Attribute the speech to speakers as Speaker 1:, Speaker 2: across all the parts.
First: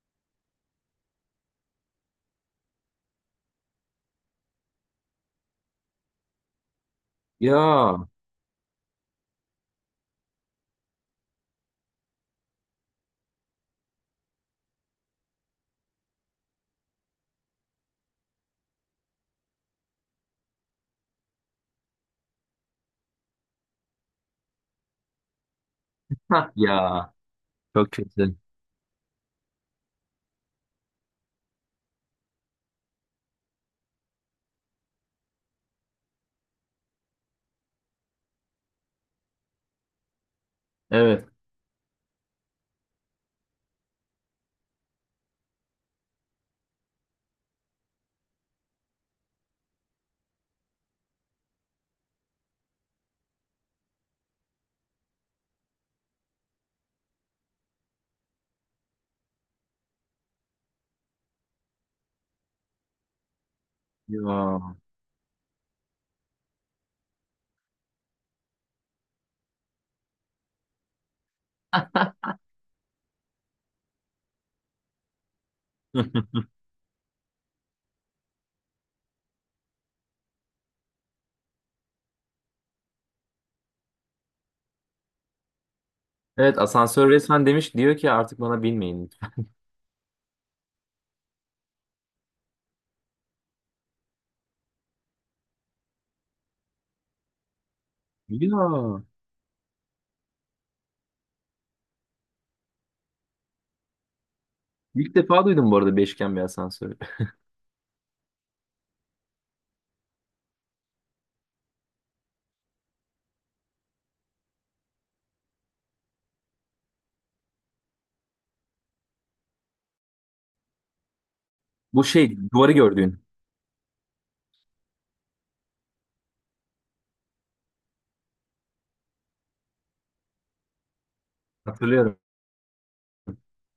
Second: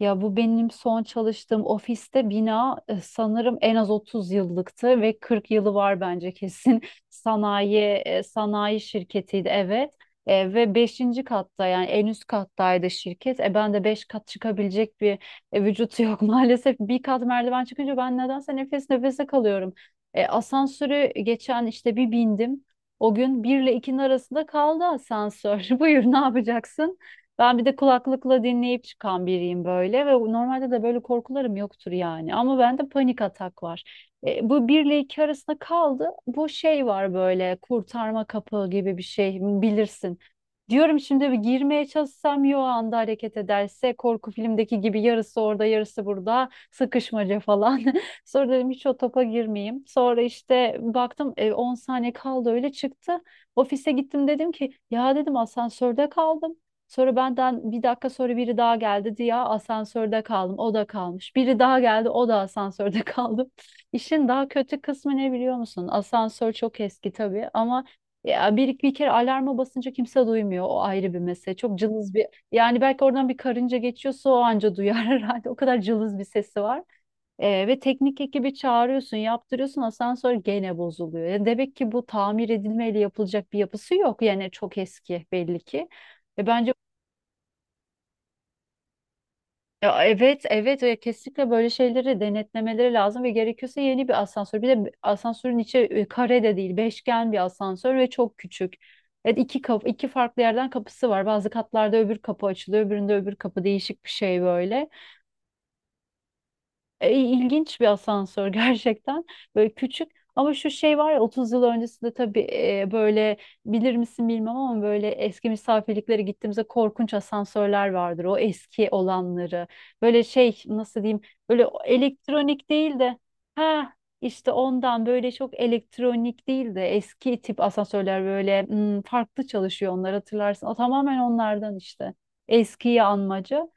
Speaker 1: Ya, bu benim son çalıştığım ofiste bina, sanırım en az 30 yıllıktı ve 40 yılı var bence kesin. Sanayi
Speaker 2: Ya.
Speaker 1: sanayi şirketiydi, evet. Ve beşinci katta yani en üst kattaydı şirket. Ben de 5 kat çıkabilecek bir vücut yok maalesef. Bir kat merdiven çıkınca ben nedense nefes nefese kalıyorum. Asansörü geçen işte bir bindim. O gün bir ile ikinin arasında kaldı asansör. Buyur, ne
Speaker 2: Hah
Speaker 1: yapacaksın?
Speaker 2: ya.
Speaker 1: Ben bir de
Speaker 2: Çok kötü.
Speaker 1: kulaklıkla dinleyip çıkan biriyim böyle ve normalde de böyle korkularım yoktur yani. Ama bende panik atak var. Bu bir ile iki arasında kaldı. Bu şey var böyle, kurtarma kapı gibi bir şey, bilirsin. Diyorum şimdi
Speaker 2: Evet.
Speaker 1: bir girmeye çalışsam yo anda hareket ederse korku filmdeki gibi yarısı orada yarısı burada sıkışmaca falan. Sonra dedim hiç o topa girmeyeyim. Sonra işte baktım 10 saniye kaldı, öyle çıktı. Ofise gittim, dedim ki ya, dedim, asansörde kaldım. Sonra benden bir dakika sonra biri daha geldi diye asansörde kaldım. O da kalmış. Biri daha geldi, o da asansörde kaldım. İşin daha
Speaker 2: Ya.
Speaker 1: kötü kısmı ne biliyor musun? Asansör çok eski tabii, ama ya bir kere alarma basınca kimse duymuyor. O ayrı bir mesele. Çok cılız bir, yani belki oradan bir karınca geçiyorsa o anca duyar herhalde. O kadar cılız bir sesi var. Ve teknik ekibi çağırıyorsun, yaptırıyorsun, asansör gene bozuluyor. Ya, demek ki bu tamir edilmeyle yapılacak bir yapısı yok. Yani çok eski, belli ki.
Speaker 2: Evet,
Speaker 1: Bence.
Speaker 2: asansör resmen demiş, diyor ki artık bana binmeyin lütfen.
Speaker 1: Ya, evet, evet, ya, kesinlikle böyle şeyleri denetlemeleri lazım ve gerekiyorsa yeni bir asansör. Bir de asansörün içi kare de değil, beşgen bir asansör ve çok küçük.
Speaker 2: Ya.
Speaker 1: Evet, iki kapı, iki farklı yerden kapısı var. Bazı katlarda öbür kapı açılıyor, öbüründe öbür kapı, değişik bir şey böyle.
Speaker 2: İlk defa duydum bu arada beşgen bir asansörü.
Speaker 1: İlginç bir asansör gerçekten. Böyle küçük, ama şu şey var ya, 30 yıl öncesinde tabii böyle, bilir misin bilmem ama böyle eski misafirliklere gittiğimizde korkunç asansörler vardır. O eski olanları. Böyle şey, nasıl diyeyim, böyle o
Speaker 2: Bu şey
Speaker 1: elektronik
Speaker 2: duvarı
Speaker 1: değil de,
Speaker 2: gördüğün.
Speaker 1: ha, işte ondan, böyle çok elektronik değil de eski tip asansörler böyle, farklı çalışıyor onlar, hatırlarsın. O tamamen onlardan işte.
Speaker 2: Hatırlıyorum.
Speaker 1: Eskiyi anmaca.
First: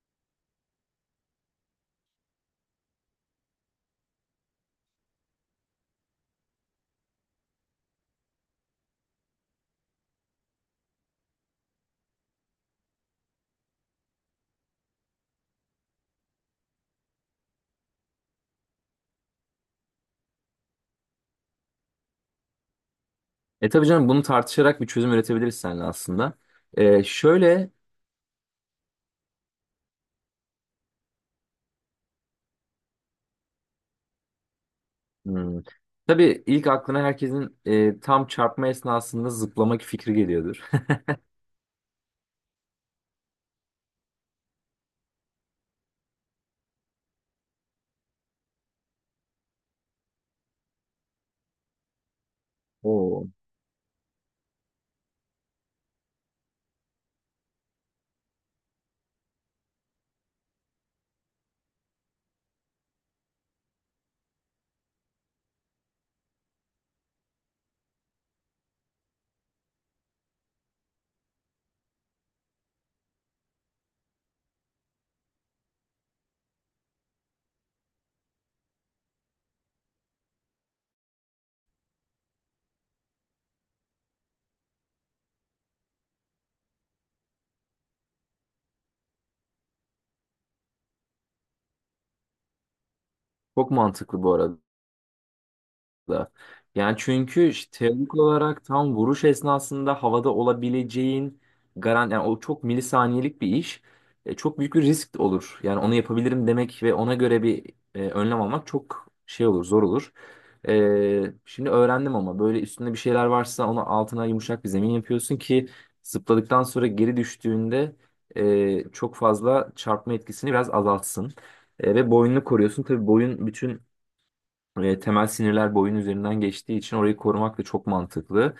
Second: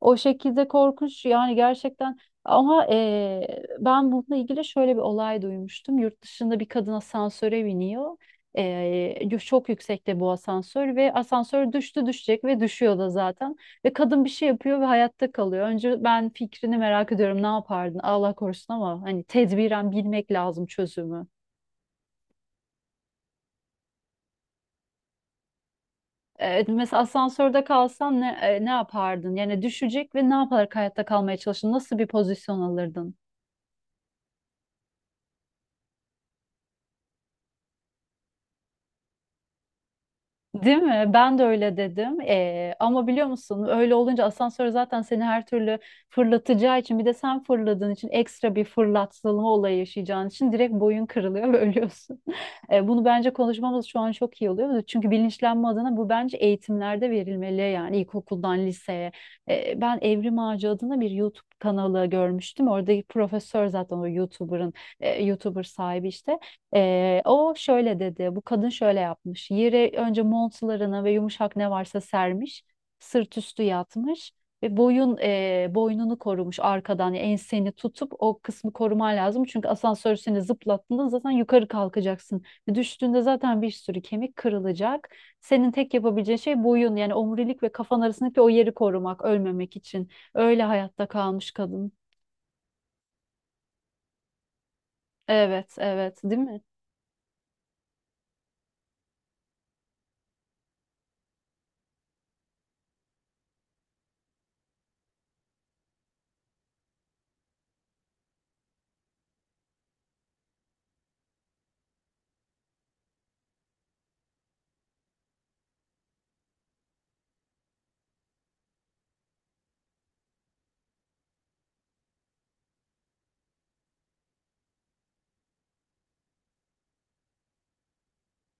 Speaker 1: O şekilde korkunç yani, gerçekten, ama ben bununla ilgili şöyle bir olay duymuştum. Yurt dışında bir kadın asansöre biniyor. Çok yüksekte bu asansör ve asansör düştü düşecek ve düşüyor da zaten. Ve kadın bir şey yapıyor ve hayatta kalıyor. Önce ben fikrini merak ediyorum, ne yapardın Allah korusun, ama hani tedbiren bilmek lazım çözümü.
Speaker 2: Tabii canım, bunu tartışarak bir çözüm üretebiliriz seninle aslında.
Speaker 1: Mesela
Speaker 2: E,
Speaker 1: asansörde
Speaker 2: şöyle
Speaker 1: kalsan ne, ne yapardın? Yani düşecek ve ne yaparak hayatta kalmaya çalışırdın? Nasıl bir pozisyon alırdın?
Speaker 2: hmm, tabii ilk aklına herkesin tam çarpma esnasında zıplamak fikri geliyordur.
Speaker 1: Değil mi? Ben de öyle dedim. Ama biliyor musun, öyle olunca asansör zaten seni her türlü fırlatacağı için, bir de sen fırladığın için ekstra bir fırlatılma olayı yaşayacağın için direkt boyun kırılıyor ve ölüyorsun. Bunu
Speaker 2: Oo.
Speaker 1: bence konuşmamız şu an çok iyi oluyor. Çünkü bilinçlenme adına bu bence eğitimlerde verilmeli, yani ilkokuldan liseye. Ben Evrim Ağacı adına bir YouTube kanalı görmüştüm. Oradaki profesör zaten o YouTuber sahibi işte. O şöyle dedi, bu kadın şöyle yapmış. Yere önce montlarını ve yumuşak ne varsa sermiş, sırt üstü yatmış ve boynunu korumuş arkadan, yani enseni tutup o kısmı koruman lazım. Çünkü asansör seni zıplattığında zaten yukarı kalkacaksın. Düştüğünde zaten bir sürü kemik kırılacak. Senin tek yapabileceğin şey boyun, yani omurilik ve kafan arasındaki o yeri korumak, ölmemek için. Öyle hayatta kalmış kadın.
Speaker 2: Çok mantıklı bu arada.
Speaker 1: Evet, evet,
Speaker 2: Da.
Speaker 1: değil mi?
Speaker 2: Yani çünkü işte teorik olarak tam vuruş esnasında havada olabileceğin garan, yani o çok milisaniyelik bir iş. Çok büyük bir risk olur. Yani onu yapabilirim demek ve ona göre bir önlem almak çok şey olur, zor olur. Şimdi öğrendim ama böyle üstünde bir şeyler varsa ona altına yumuşak bir zemin yapıyorsun ki zıpladıktan sonra geri düştüğünde çok fazla çarpma etkisini biraz azaltsın. Ve boynunu koruyorsun. Tabii boyun bütün temel sinirler boyun üzerinden geçtiği için orayı korumak da çok mantıklı.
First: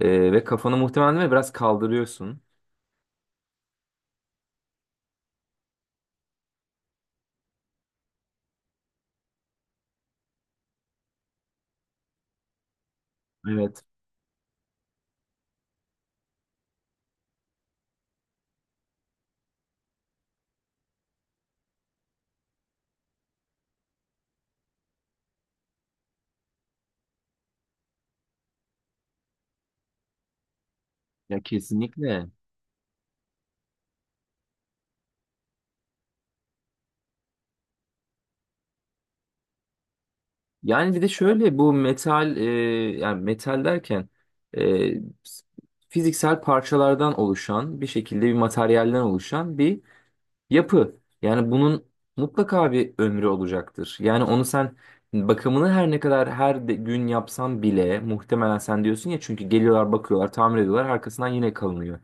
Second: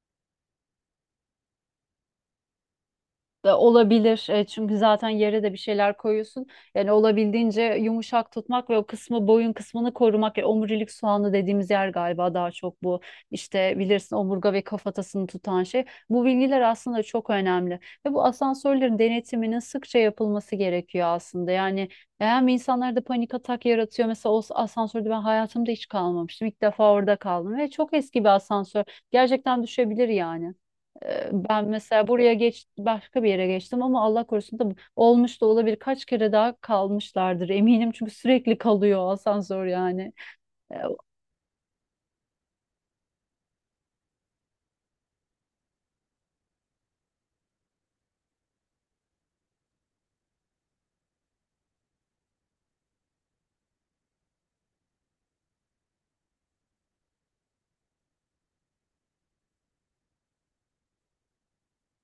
Speaker 2: Ve kafanı muhtemelen değil mi, biraz kaldırıyorsun.
Speaker 1: Da olabilir. Çünkü zaten yere de bir şeyler koyuyorsun. Yani olabildiğince yumuşak tutmak ve o kısmı boyun kısmını korumak. Yani omurilik soğanı dediğimiz yer galiba daha çok bu. İşte
Speaker 2: Evet.
Speaker 1: bilirsin, omurga ve kafatasını tutan şey. Bu bilgiler aslında çok önemli. Ve bu asansörlerin denetiminin sıkça yapılması gerekiyor aslında. Yani hem insanlarda panik atak yaratıyor. Mesela o asansörde ben hayatımda hiç kalmamıştım. İlk defa orada kaldım ve çok eski bir asansör. Gerçekten düşebilir yani.
Speaker 2: Ya,
Speaker 1: Ben mesela
Speaker 2: kesinlikle.
Speaker 1: buraya geç başka bir yere geçtim ama Allah korusun da olmuş da olabilir. Kaç kere daha kalmışlardır eminim çünkü sürekli kalıyor asansör yani. Ee,
Speaker 2: Yani bir de şöyle bu metal, yani metal derken e, fiziksel parçalardan oluşan bir şekilde bir materyalden oluşan bir yapı. Yani bunun mutlaka bir ömrü olacaktır. Yani onu sen bakımını her ne kadar her gün yapsan bile, muhtemelen sen diyorsun ya, çünkü geliyorlar, bakıyorlar, tamir ediyorlar, arkasından yine kalınıyor.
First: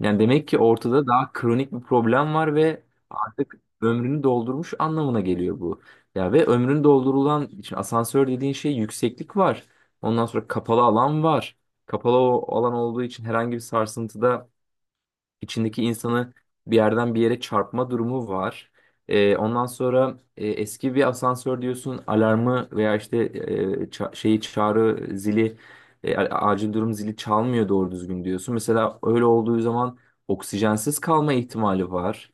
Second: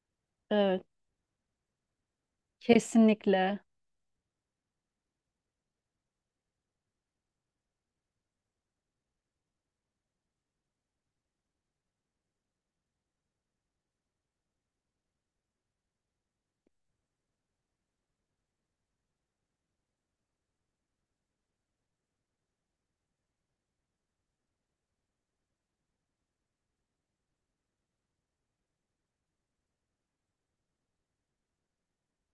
Speaker 2: Yani demek ki
Speaker 1: Evet,
Speaker 2: ortada daha kronik bir problem var ve artık
Speaker 1: kesinlikle.
Speaker 2: ömrünü doldurmuş anlamına geliyor bu. Ya ve ömrünü doldurulan için asansör dediğin şey, yükseklik var. Ondan sonra kapalı alan var. Kapalı o alan olduğu için herhangi bir sarsıntıda içindeki insanı bir yerden bir yere çarpma durumu var. Ondan sonra eski bir asansör diyorsun, alarmı veya işte şeyi çağrı zili, acil durum zili çalmıyor doğru düzgün diyorsun. Mesela öyle olduğu zaman oksijensiz kalma ihtimali var.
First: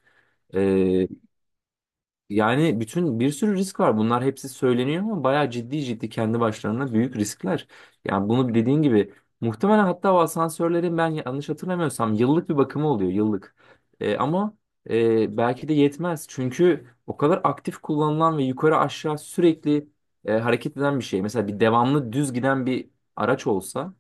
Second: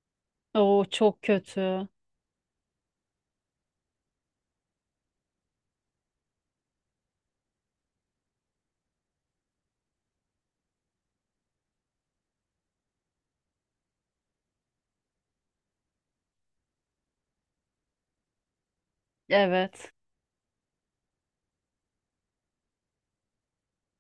Speaker 1: O
Speaker 2: Ee,
Speaker 1: çok kötü.
Speaker 2: yani bütün bir sürü risk var. Bunlar hepsi söyleniyor ama bayağı ciddi ciddi kendi başlarına büyük riskler. Yani bunu dediğin gibi muhtemelen, hatta o asansörlerin, ben yanlış hatırlamıyorsam yıllık bir bakımı oluyor yıllık. Ama belki de yetmez. Çünkü o kadar aktif kullanılan ve yukarı aşağı sürekli
Speaker 1: Evet.
Speaker 2: hareket eden bir şey. Mesela bir devamlı düz giden bir araç olsa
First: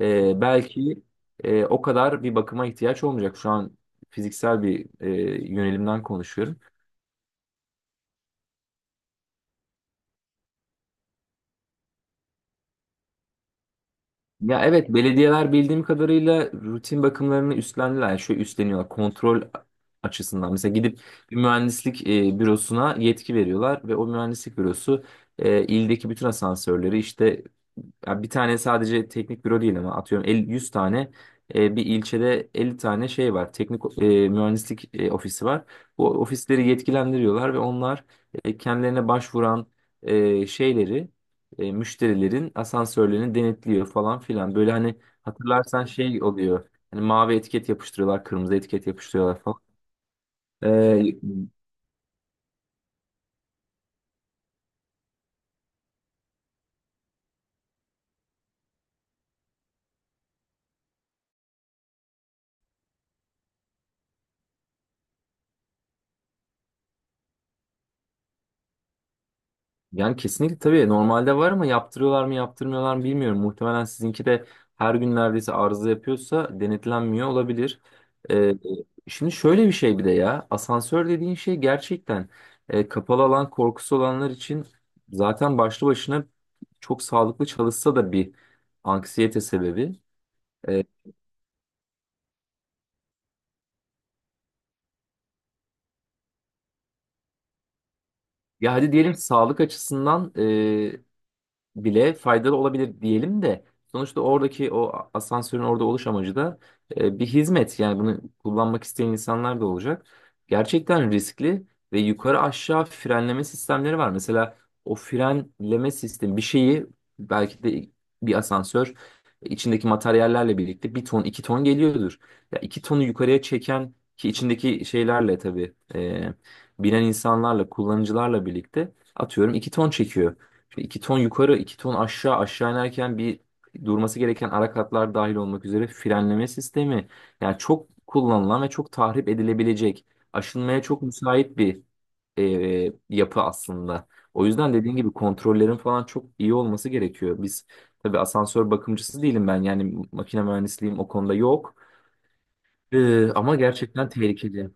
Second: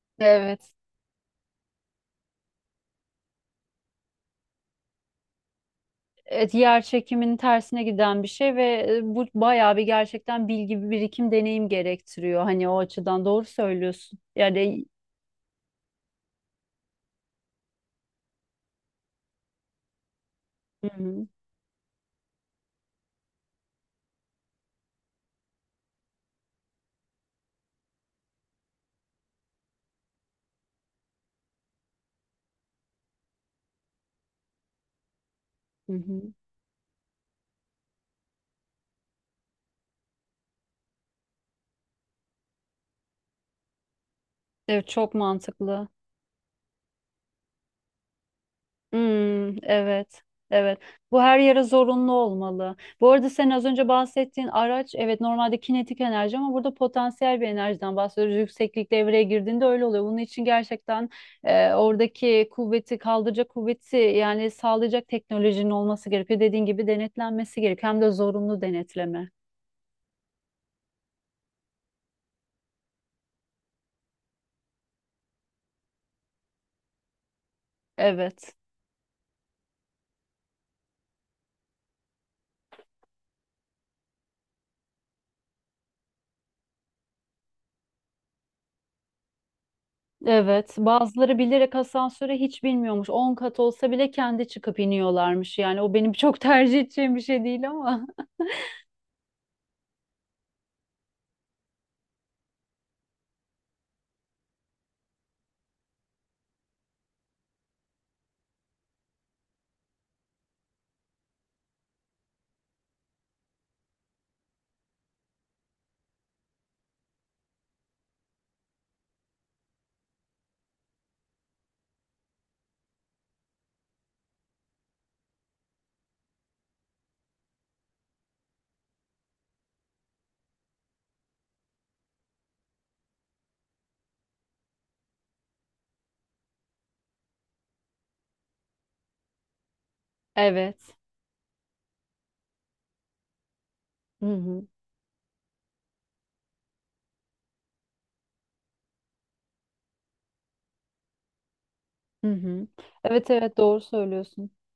Speaker 1: Evet.
Speaker 2: belki o kadar bir bakıma ihtiyaç olmayacak. Şu an fiziksel bir yönelimden
Speaker 1: Evet,
Speaker 2: konuşuyorum.
Speaker 1: yer çekiminin tersine giden bir şey ve bu bayağı bir, gerçekten bilgi, bir birikim, deneyim gerektiriyor. Hani o açıdan doğru söylüyorsun.
Speaker 2: Ya
Speaker 1: Yani.
Speaker 2: evet, belediyeler bildiğim kadarıyla rutin bakımlarını üstlendiler. Yani şöyle üstleniyorlar kontrol açısından. Mesela
Speaker 1: Hı
Speaker 2: gidip
Speaker 1: hı.
Speaker 2: bir mühendislik bürosuna yetki veriyorlar ve o mühendislik bürosu ildeki bütün asansörleri işte, ya bir tane sadece teknik büro değil ama atıyorum 50, 100 tane, bir ilçede 50 tane şey var. Teknik mühendislik ofisi var.
Speaker 1: Hı
Speaker 2: Bu
Speaker 1: hı.
Speaker 2: ofisleri yetkilendiriyorlar ve onlar kendilerine başvuran şeyleri, müşterilerin asansörlerini denetliyor falan filan. Böyle
Speaker 1: Evet,
Speaker 2: hani
Speaker 1: çok
Speaker 2: hatırlarsan
Speaker 1: mantıklı.
Speaker 2: şey oluyor. Hani mavi etiket yapıştırıyorlar, kırmızı etiket yapıştırıyorlar
Speaker 1: Hmm,
Speaker 2: falan.
Speaker 1: evet. Evet.
Speaker 2: E,
Speaker 1: Bu her yere zorunlu olmalı. Bu arada sen az önce bahsettiğin araç, evet, normalde kinetik enerji, ama burada potansiyel bir enerjiden bahsediyoruz. Yükseklik devreye girdiğinde öyle oluyor. Bunun için gerçekten oradaki kuvveti kaldıracak kuvveti, yani sağlayacak teknolojinin olması gerekiyor. Dediğin gibi denetlenmesi gerekiyor. Hem de zorunlu denetleme.
Speaker 2: Yani kesinlikle tabii, normalde var ama yaptırıyorlar mı yaptırmıyorlar mı bilmiyorum. Muhtemelen sizinki de her gün neredeyse arıza yapıyorsa denetlenmiyor olabilir.
Speaker 1: Evet.
Speaker 2: Ee, şimdi şöyle bir şey, bir de ya, asansör dediğin şey gerçekten kapalı alan korkusu olanlar için zaten başlı başına, çok sağlıklı çalışsa da bir anksiyete sebebi.
Speaker 1: Evet,
Speaker 2: Ee,
Speaker 1: bazıları bilerek asansöre hiç bilmiyormuş. 10 kat olsa bile kendi çıkıp iniyorlarmış. Yani o benim çok tercih edeceğim bir şey değil ama.
Speaker 2: ya hadi diyelim sağlık açısından bile faydalı olabilir diyelim de, sonuçta oradaki o asansörün orada oluş amacı da bir hizmet. Yani bunu kullanmak isteyen insanlar da olacak. Gerçekten riskli ve yukarı aşağı frenleme sistemleri var. Mesela o frenleme sistemi bir şeyi belki de bir asansör içindeki materyallerle birlikte bir ton iki ton geliyordur. Ya iki tonu yukarıya çeken, ki içindeki şeylerle tabii binen insanlarla, kullanıcılarla birlikte atıyorum iki ton çekiyor. Şimdi iki ton yukarı, iki ton aşağı, aşağı inerken bir durması gereken ara katlar dahil olmak üzere frenleme sistemi. Yani çok kullanılan ve çok tahrip edilebilecek, aşınmaya
Speaker 1: Evet.
Speaker 2: çok müsait bir yapı aslında.
Speaker 1: Hı
Speaker 2: O
Speaker 1: hı.
Speaker 2: yüzden dediğin gibi kontrollerin falan çok iyi olması gerekiyor. Biz, tabii asansör bakımcısı değilim ben. Yani makine mühendisliğim o konuda yok.
Speaker 1: Hı hı.
Speaker 2: Ee,
Speaker 1: Evet,
Speaker 2: ama
Speaker 1: evet, doğru
Speaker 2: gerçekten
Speaker 1: söylüyorsun.
Speaker 2: tehlikeli.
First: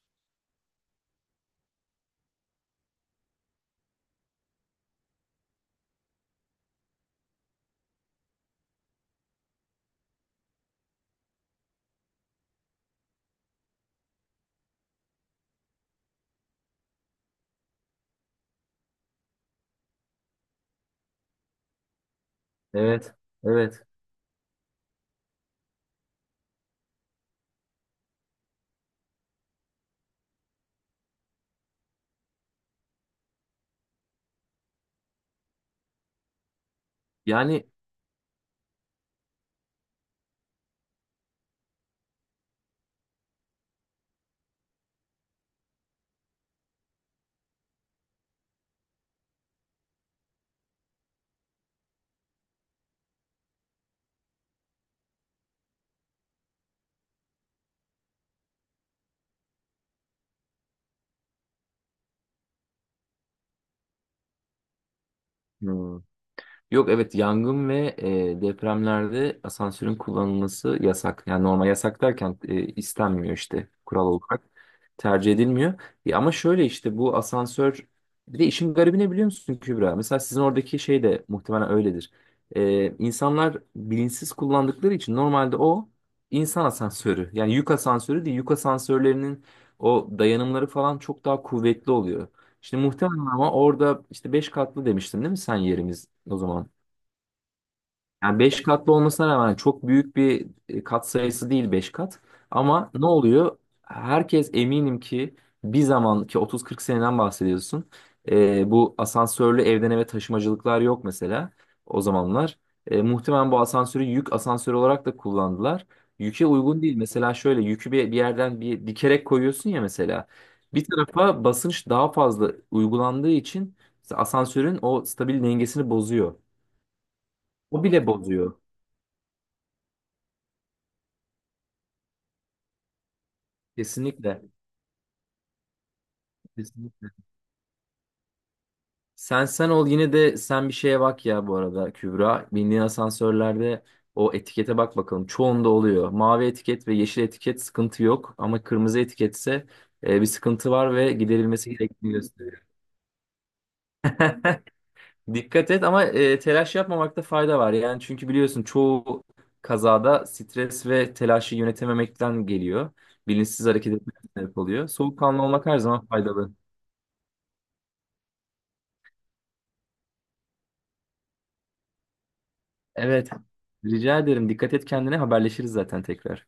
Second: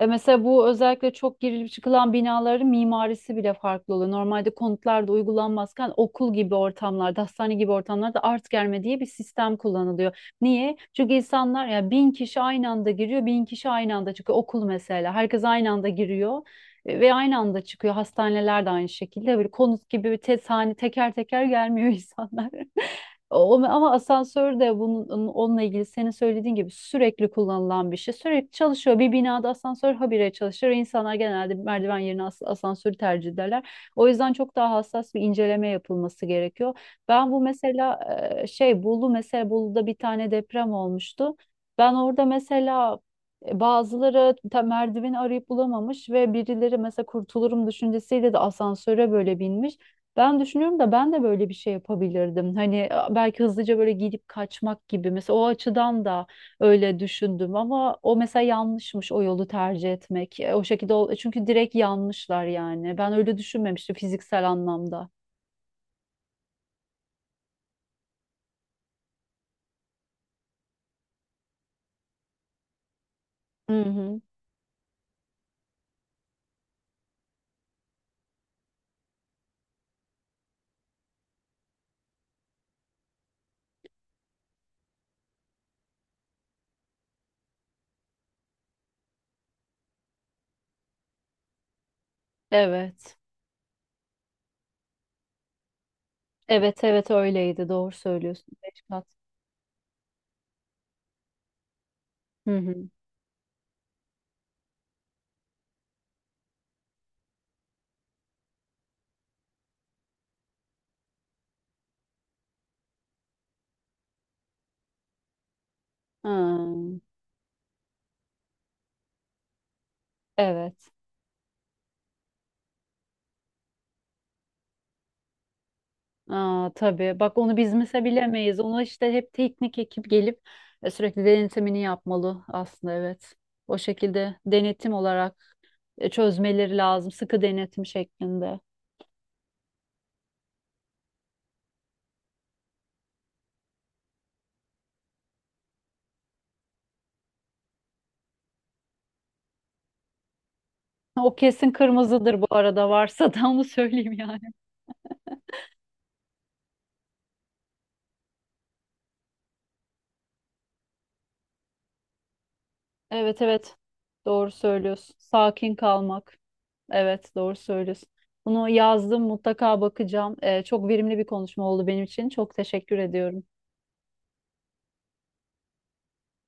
Speaker 1: Mesela bu özellikle çok girilip çıkılan binaların mimarisi bile farklı oluyor. Normalde konutlarda uygulanmazken okul gibi ortamlarda, hastane gibi ortamlarda art germe diye bir sistem kullanılıyor. Niye? Çünkü insanlar ya 1000 kişi aynı anda giriyor, 1000 kişi aynı anda çıkıyor. Okul mesela herkes aynı anda giriyor ve aynı anda çıkıyor. Hastaneler de aynı şekilde, böyle konut gibi bir tes hani teker teker gelmiyor insanlar.
Speaker 2: Evet,
Speaker 1: O,
Speaker 2: evet.
Speaker 1: ama asansör de bunun, onunla ilgili senin söylediğin gibi sürekli kullanılan bir şey. Sürekli çalışıyor. Bir binada asansör habire çalışır. İnsanlar genelde merdiven yerine asansörü tercih ederler. O yüzden çok daha hassas bir inceleme yapılması gerekiyor. Ben bu
Speaker 2: Yani
Speaker 1: mesela Bolu'da bir tane deprem olmuştu. Ben orada mesela e, Bazıları merdiveni arayıp bulamamış ve birileri mesela kurtulurum düşüncesiyle de asansöre böyle binmiş. Ben düşünüyorum da ben de böyle bir şey yapabilirdim. Hani belki hızlıca böyle gidip kaçmak gibi. Mesela o açıdan da öyle düşündüm ama o mesela yanlışmış o yolu tercih etmek. O şekilde çünkü direkt yanlışlar yani. Ben öyle düşünmemiştim fiziksel anlamda.
Speaker 2: hmm. Yok evet, yangın ve depremlerde asansörün kullanılması yasak. Yani normal yasak derken istenmiyor işte,
Speaker 1: Hı
Speaker 2: kural
Speaker 1: hı.
Speaker 2: olarak. Tercih edilmiyor. Ya, ama şöyle işte bu asansör, bir de işin garibi ne biliyor musun Kübra? Mesela sizin oradaki şey de muhtemelen öyledir. E, insanlar bilinçsiz kullandıkları için normalde o insan asansörü. Yani yük asansörü değil. Yük asansörlerinin o dayanımları falan çok daha kuvvetli oluyor. Şimdi
Speaker 1: Evet.
Speaker 2: muhtemelen, ama orada işte 5 katlı demiştin değil mi sen, yerimiz o zaman?
Speaker 1: Evet, evet, öyleydi. Doğru
Speaker 2: Yani
Speaker 1: söylüyorsun.
Speaker 2: 5
Speaker 1: Beş
Speaker 2: katlı
Speaker 1: kat.
Speaker 2: olmasına rağmen çok büyük bir kat sayısı değil 5 kat.
Speaker 1: Hı hı.
Speaker 2: Ama ne oluyor? Herkes eminim ki bir zaman ki 30-40 seneden bahsediyorsun. Bu asansörlü evden eve taşımacılıklar yok mesela o zamanlar. Muhtemelen bu asansörü yük asansörü olarak da kullandılar.
Speaker 1: Ha,
Speaker 2: Yüke uygun değil. Mesela şöyle yükü bir yerden bir dikerek koyuyorsun ya mesela. Bir
Speaker 1: evet.
Speaker 2: tarafa basınç daha fazla uygulandığı için asansörün o stabil dengesini bozuyor.
Speaker 1: Aa, tabii. Bak, onu biz
Speaker 2: O
Speaker 1: mesela
Speaker 2: bile bozuyor.
Speaker 1: bilemeyiz. Ona işte hep teknik ekip gelip sürekli denetimini yapmalı aslında, evet. O şekilde
Speaker 2: Kesinlikle.
Speaker 1: denetim olarak çözmeleri
Speaker 2: Kesinlikle.
Speaker 1: lazım. Sıkı denetim şeklinde.
Speaker 2: Sen sen ol, yine de sen bir şeye bak ya bu arada Kübra. Bindiğin asansörlerde o etikete bak bakalım. Çoğunda oluyor. Mavi etiket ve yeşil etiket sıkıntı yok ama kırmızı etiketse bir sıkıntı var ve
Speaker 1: O
Speaker 2: giderilmesi
Speaker 1: kesin
Speaker 2: gerektiğini
Speaker 1: kırmızıdır bu
Speaker 2: gösteriyor.
Speaker 1: arada, varsa da onu söyleyeyim yani.
Speaker 2: Dikkat et ama telaş yapmamakta fayda var. Yani çünkü biliyorsun, çoğu kazada stres ve telaşı yönetememekten geliyor.
Speaker 1: Evet,
Speaker 2: Bilinçsiz
Speaker 1: evet.
Speaker 2: hareket etmek
Speaker 1: Doğru
Speaker 2: sebep oluyor.
Speaker 1: söylüyorsun.
Speaker 2: Soğukkanlı olmak
Speaker 1: Sakin
Speaker 2: her zaman
Speaker 1: kalmak.
Speaker 2: faydalı.
Speaker 1: Evet, doğru söylüyorsun. Bunu yazdım, mutlaka bakacağım. Çok verimli bir konuşma oldu benim için. Çok teşekkür
Speaker 2: Evet.
Speaker 1: ediyorum.
Speaker 2: Rica ederim. Dikkat et kendine. Haberleşiriz zaten tekrar.